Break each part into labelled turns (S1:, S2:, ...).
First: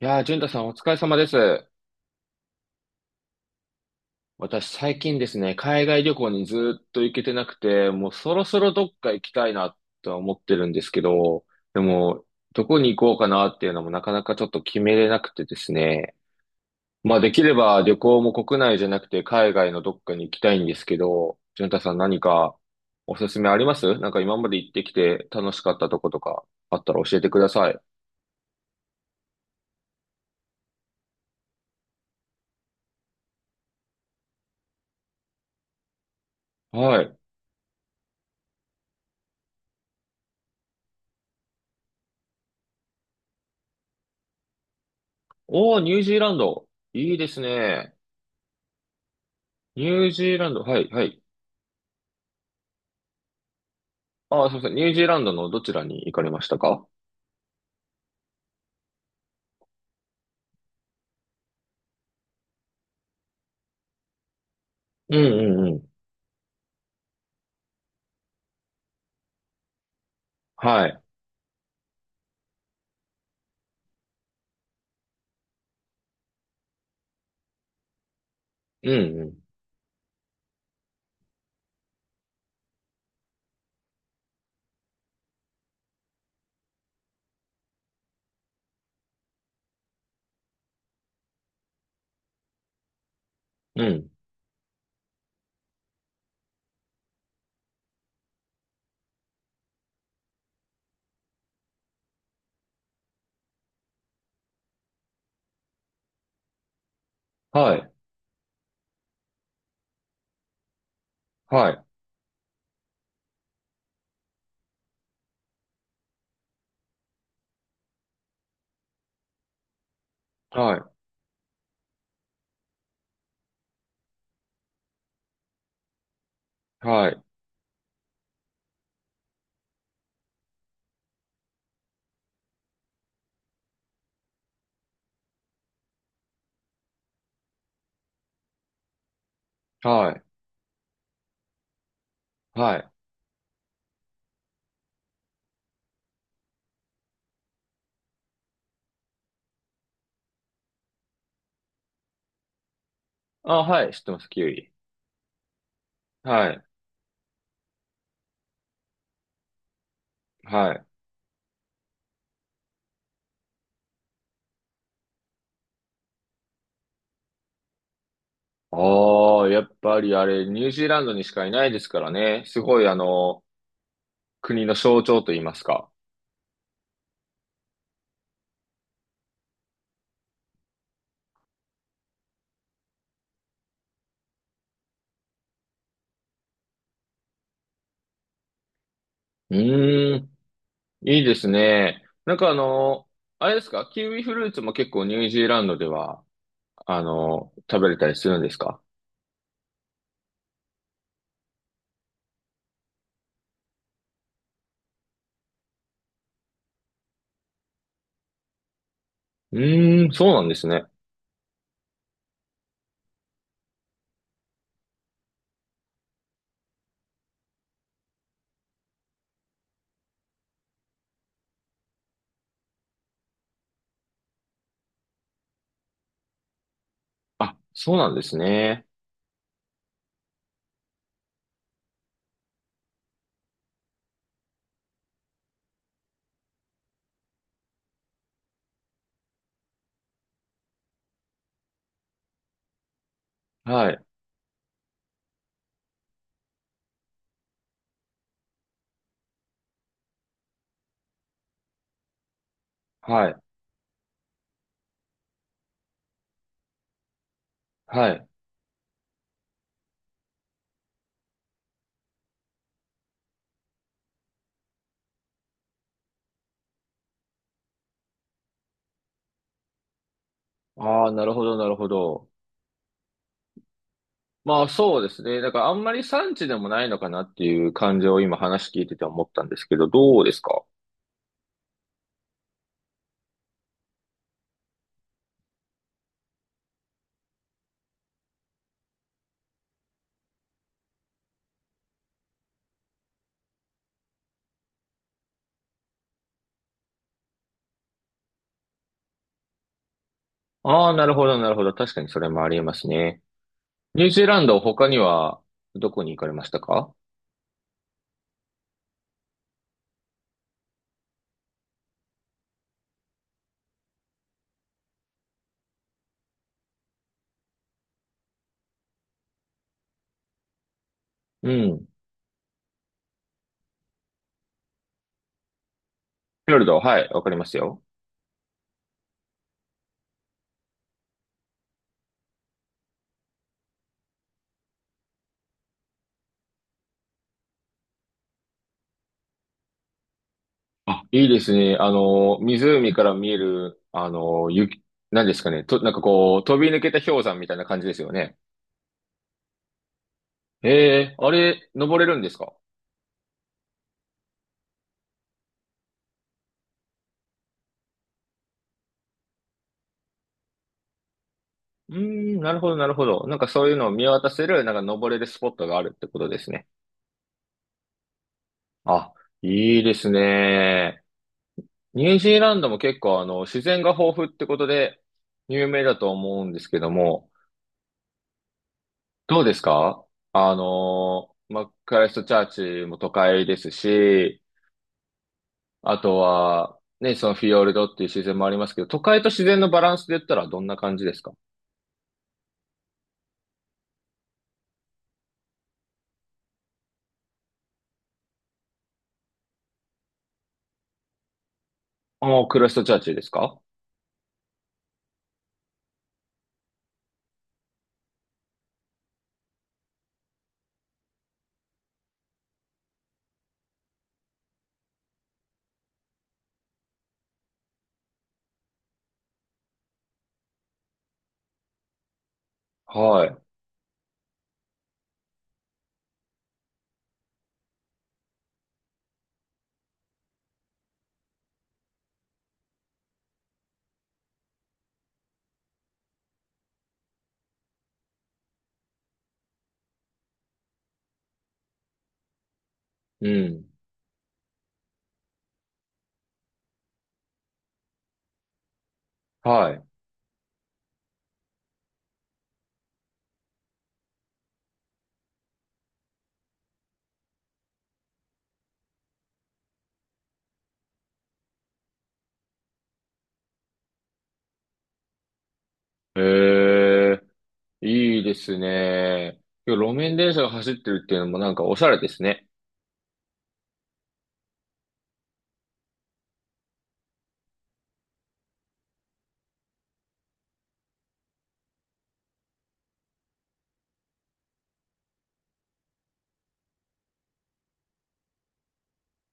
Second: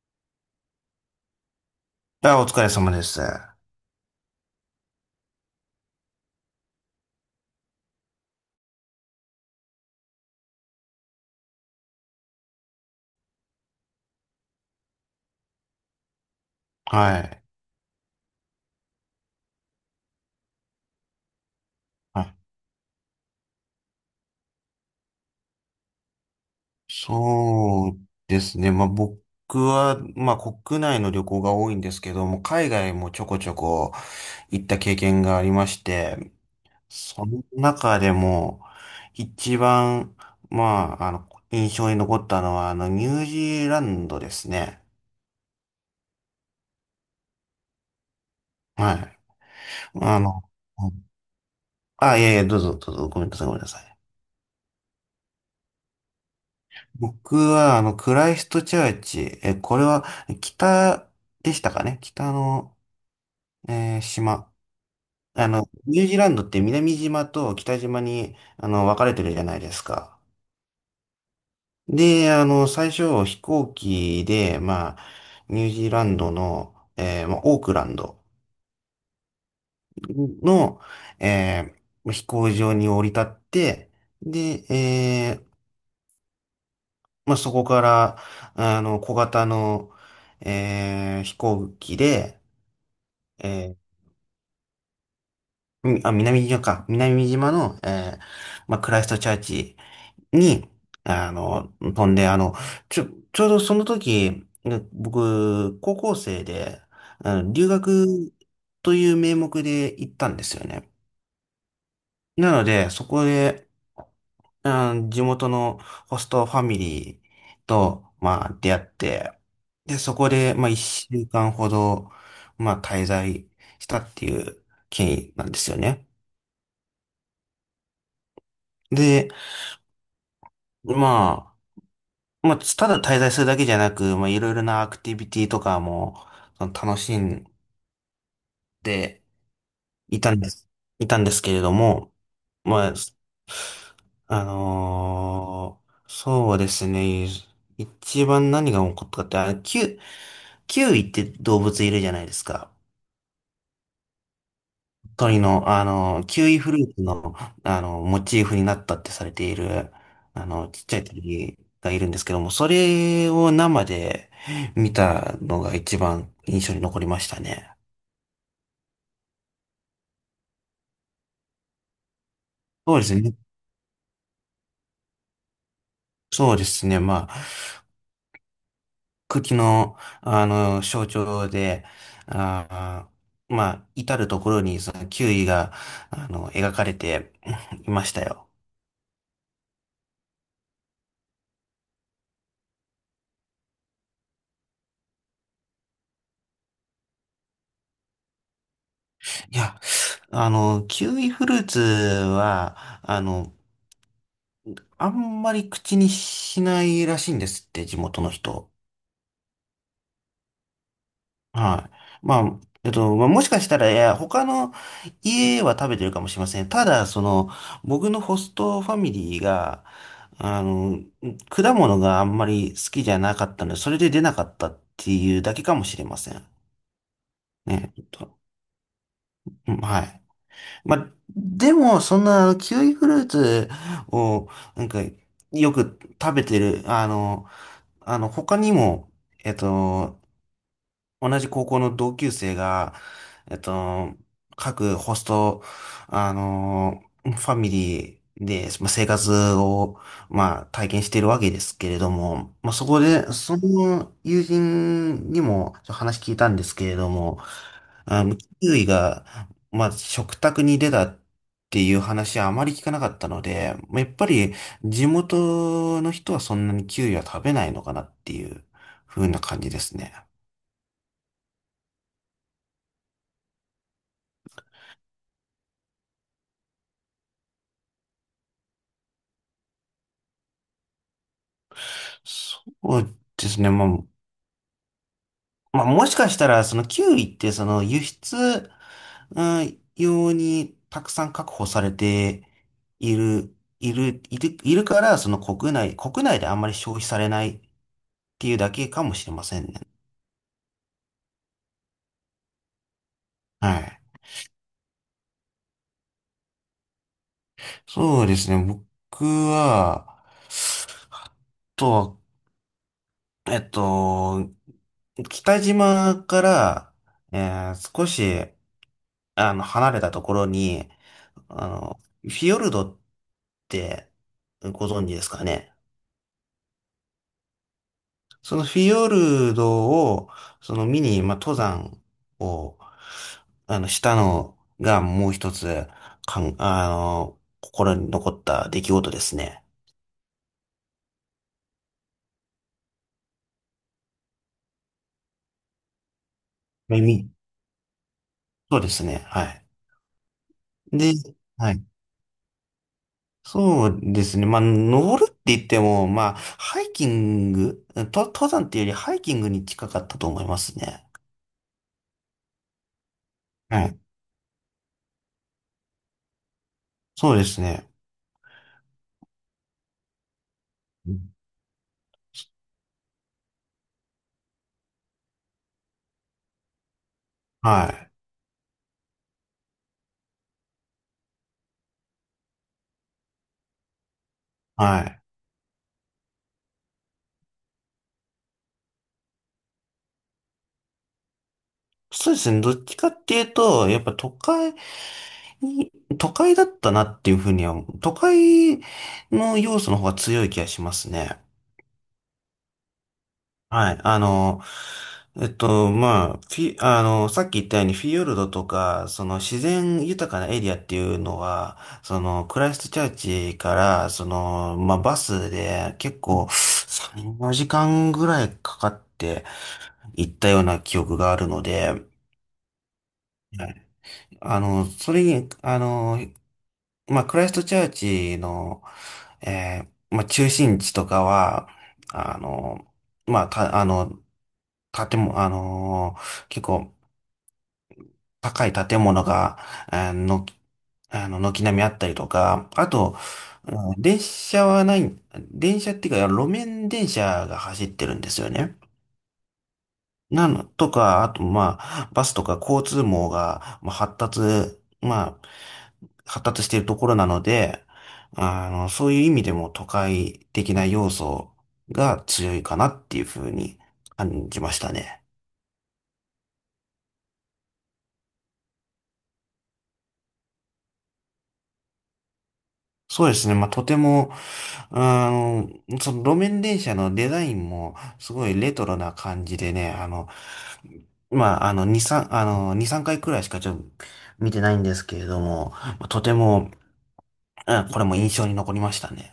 S1: いやー、淳太さんお疲れ様です。
S2: あ、お疲れ様です。は
S1: 私最近ですね、海外旅行にずーっと行けてなくて、もうそろそろどっか行きたいなとは思ってるんですけど、でも、どこに行こうかなっていうのもなかなかちょっと決めれなくてですね。まあできれ
S2: い。
S1: ば旅行も国内じゃなくて海外のどっかに行きたいんですけど、淳太さん何
S2: はい。
S1: かおすすめありますなんか今まで行ってきて楽しかったとことかあったら教えてください。
S2: そうですね。まあ、僕は、まあ、国内の旅行が多いんですけども、海外もちょこちょこ行った経験がありまして、
S1: はい。
S2: その中でも、一番、まあ、印象に残ったのは、ニュージーランドですね。
S1: おー、ニュージーランド。いいですね。
S2: はい。
S1: ニュー
S2: あ
S1: ジー
S2: の、
S1: ランド。は
S2: う
S1: い、は
S2: ん。
S1: い。
S2: あ、いやいや、どうぞ、どうぞ、ごめんなさい、ごめんなさい。
S1: ああ、そうそう。ニュージーランドのどちらに行かれましたか？
S2: 僕は、クライストチャーチ、これは、北でしたかね？北の、島。
S1: うんうんうん。
S2: ニュージーランドって南島と北島に、分かれてるじゃないですか。
S1: はい。
S2: で、最初、飛行機で、まあ、ニュージーランドの、まあ、オークランド
S1: うん
S2: の、えー飛行場に降り立って、で、まあ、そこから、小型の、飛行機で、え
S1: うん。う
S2: ー、
S1: ん。
S2: 南島か。南島の、まあ、クライストチャーチに、飛んで、ちょ、ちょうどその時、ね僕、高校生で、留
S1: はい。
S2: 学という名目で行ったんですよね。
S1: はい。
S2: なので、そこで、地元のホストファミリーと、まあ、出会って、で、そこで、まあ、
S1: は
S2: 一週間ほど、まあ、滞在したっていう経緯なんですよね。
S1: い。はい。
S2: で、ままあ、ただ滞在するだけじゃなく、まあ、いろいろなアクティビティとかも、その楽しんで
S1: は
S2: い
S1: い。
S2: たんです、いたんですけれども、
S1: は
S2: ま
S1: い。
S2: あ、そうですね。一番何が起こったかって、キュウイって動物いるじゃないですか。
S1: あ、はい。知ってます、キウイ。
S2: 鳥の、キウ
S1: は
S2: イ
S1: い。
S2: フルーツの、モチーフになったってされている、
S1: は
S2: ちっ
S1: い。
S2: ちゃい鳥がいるんですけども、それを生で見たのが一番印象に残りましたね。
S1: ああ、やっぱりあれ、ニュージーランドにしかいないですからね。すごい、あ
S2: そうですね。
S1: の、国の象徴と言いますか。
S2: そうですね。まあ、茎の、象徴で、あまあ、至るところに、その、キウイが、描かれていましたよ。
S1: うーん。いいですね。なんかあの、あれですか？キウイフルーツも結構ニュージーランドでは、あの、食べれたりするんですか？
S2: いや、キウイフルーツは、あの、あんまり口にしないらしいんですって、地元の人。
S1: うーん、そうなんですね。
S2: はい。まあ、まあ、もしかしたら、いや、他の家は食べてるかもしれません。ただ、その、僕のホストファミリーが、あの、果物があんまり好きじゃなかったので、それで出なかったっていうだけかもしれません。
S1: あ、
S2: ね。
S1: そう
S2: ちょっ
S1: なんです
S2: と。
S1: ね。
S2: うん。はい。まあ、でも、そんな、キウイフルーツを、なんか、よく食べてる、他にも、えっと、同じ高校の同級生が、えっ
S1: はい、
S2: と、各ホスト、ファミリーで、まあ、生活を、まあ、体験しているわけですけれども、まあ、そこで、
S1: はい、
S2: その友人にも話聞いたんですけれども、
S1: はい。
S2: キウイが、まあ、食卓に出たっていう話はあまり聞かなかったので、まあやっぱり地元の人はそんなにキウイは食べないのかなっていう風な感じですね。
S1: ああ、なるほど、なるほど。まあそうですね。だからあんまり産地でもないのかなっていう感じを今話聞いてて思ったんですけど、どうですか？
S2: そうですね。まあ、もしかしたら、そのキウイって、その輸出、うん、用にたくさん確保されているから、その国内であんまり消費されないっていうだけかもしれませんね。
S1: ああー、なるほど、なるほど。確かにそれもありえますね。
S2: はい。
S1: ニュージーランド、他にはどこに行かれましたか？
S2: そうですね。僕は、あとは、えっと、北島から、少し、離れたところに、
S1: うん。フ
S2: フィヨルドてご存知ですかね？
S1: ィヨルド、はい、わかりますよ。
S2: そのフィヨルドを、その見に、まあ、登山を、したのがもう一つ、かん、あの、心に残った出来事ですね。
S1: あ、いいですね。あの、湖から見える、あの、雪、何ですかね。と、なんかこう、飛び抜け
S2: ま
S1: た
S2: あ
S1: 氷
S2: み
S1: 山みたいな感じですよね。
S2: そうですね。はい。
S1: え
S2: で、
S1: え、あれ、
S2: はい。
S1: 登れるんですか？
S2: そうですね。まあ、登るって言っても、まあ、ハイキング、と、登山っていうよりハイキングに近かったと思いますね。
S1: うーん、なるほど、なるほど。なんかそういう
S2: は
S1: のを
S2: い。
S1: 見渡せる、なんか登れるスポットがあるってことですね。
S2: そうですね。
S1: あ、いいですね。
S2: うん。
S1: ニュージーランドも結構、あの、自然が豊富ってことで、有名だと思うんですけども、
S2: はい。
S1: どうですか？あの、マックライストチャーチも都会ですし、
S2: はい。
S1: あとは、ね、そのフィヨルドっていう自然もありますけど、都会と自然のバランスで言ったらどんな感じですか？
S2: そうですね。どっちかっていうと、やっぱに、都会だったなっていうふうには、都会の要素の方が強い気がしますね。
S1: ああ、クロストチャーチですか？
S2: はい。まあ、フィ、あの、さっき言ったようにフィヨルドとか、その自然豊かなエリアっていうのは、そのクライストチャーチから、その、まあ、バスで結構3、4時間ぐらいかかって行ったような記憶があるので、は
S1: はい。
S2: い。それに、まあ、クライストチャーチの、えまあ、中心地とかは、あの、まあ、た、あの、建物、結構高い建物が、あの、軒並みあったりとか、あと、
S1: うん。
S2: うん電車はない、電車っていうか、路面電車が走ってるんですよね。
S1: はい。
S2: なの、とか、あと、まあ、バスとか交通網が、まあ、まあ、発達しているところなので、そういう意味でも都会的な要素が強いかなっていうふうに感じましたね。
S1: へえ、いいですね。いや路面電車が走ってるっていうのもなんかおしゃれですね。
S2: そうですね。まあ、とても、あの、その路面電車のデザインもすごいレトロな感じでね、まあ、2、3、2、3回くらいしかちょっと見てないんですけれども、とてもうん、これも印象に残りましたね。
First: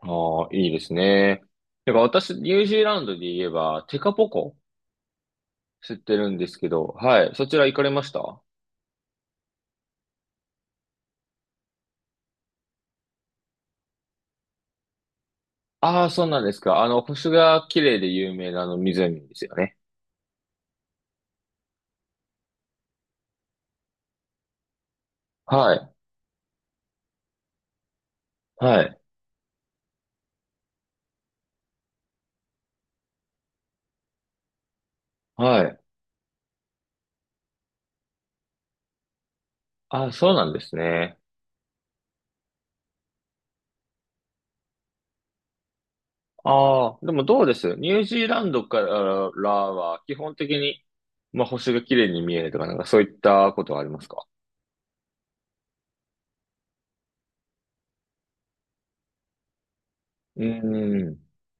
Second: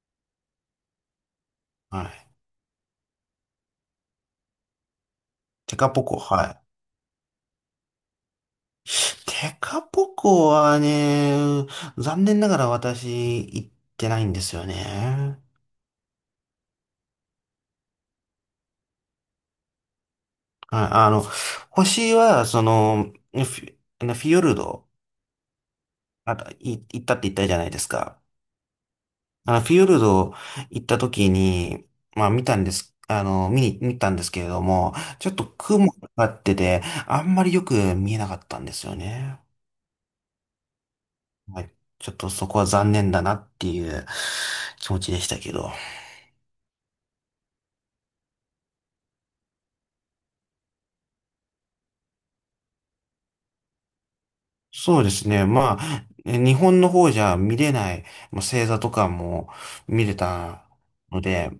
S1: ああ、いいですね。だから
S2: は
S1: 私、
S2: い。
S1: ニュージーランドで言えば、テカポコ
S2: テカ
S1: 知っ
S2: ポ
S1: て
S2: コ、
S1: るんです
S2: は
S1: けど、はい。そちら行かれました？
S2: い。テカポコはね、残念ながら私行ってないんですよね。
S1: ああ、そうなんですか。あの、星が綺麗で有名なあの湖ですよね。
S2: はい。星は、その、フィヨルド、
S1: はい。
S2: あ、行ったって言ったじゃないですか。
S1: はい。
S2: フィヨルド行った時に、まあ見たんです、見に、見たんですけれども、ちょっと
S1: はい。
S2: 雲がかかってて、あんまりよく見えなかったんですよね。
S1: あ、そうなんですね。
S2: はい。ちょっとそこは残念だなっていう気持ちでしたけど。
S1: ああ、でもどうです？ニュージーランドからは基本的に、まあ、星が綺麗に見えるとか、なんかそういったことはありますか？
S2: そうですね。まあ、日本の方じゃ見れない、まあ、星座とかも見れ
S1: う
S2: た
S1: ーん。
S2: ので、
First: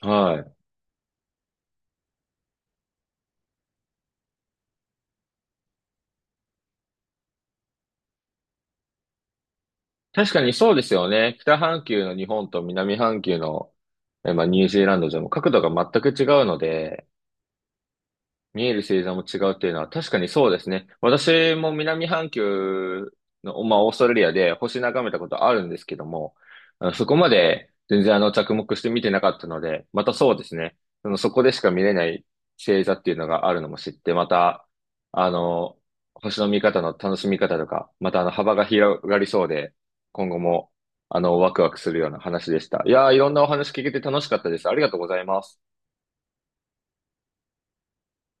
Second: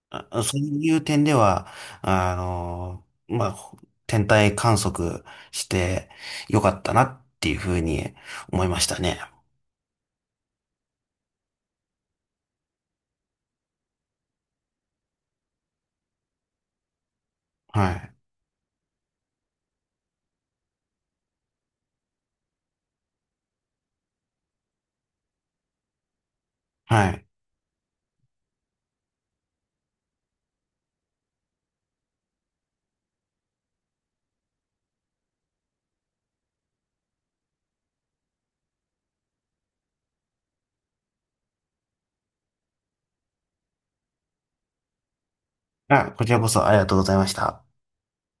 S1: はい。
S2: そういう点では、まあ、天体観測してよかったなっていうふうに思いましたね。
S1: 確かにそうですよね。北半球の日本と南半球の、えまあ、ニュージーランドじゃもう角度が全く違うので、
S2: はい。
S1: 見える星座も違うっていうのは確かにそうですね。私も南半球の、まあ、オーストラリアで星眺めたことあるんですけども、あのそ
S2: は
S1: こ
S2: い。
S1: まで全然あの着目して見てなかったので、またそうですね。そのそこでしか見れない星座っていうのがあるのも知って、また、あの、星の見方の楽しみ方とか、またあの幅が広がりそうで、今後もあのワクワクするような話でした。いやー、いろんなお話聞けて楽しかったです。ありがとうございます。
S2: あ、こちらこそありがとうございました。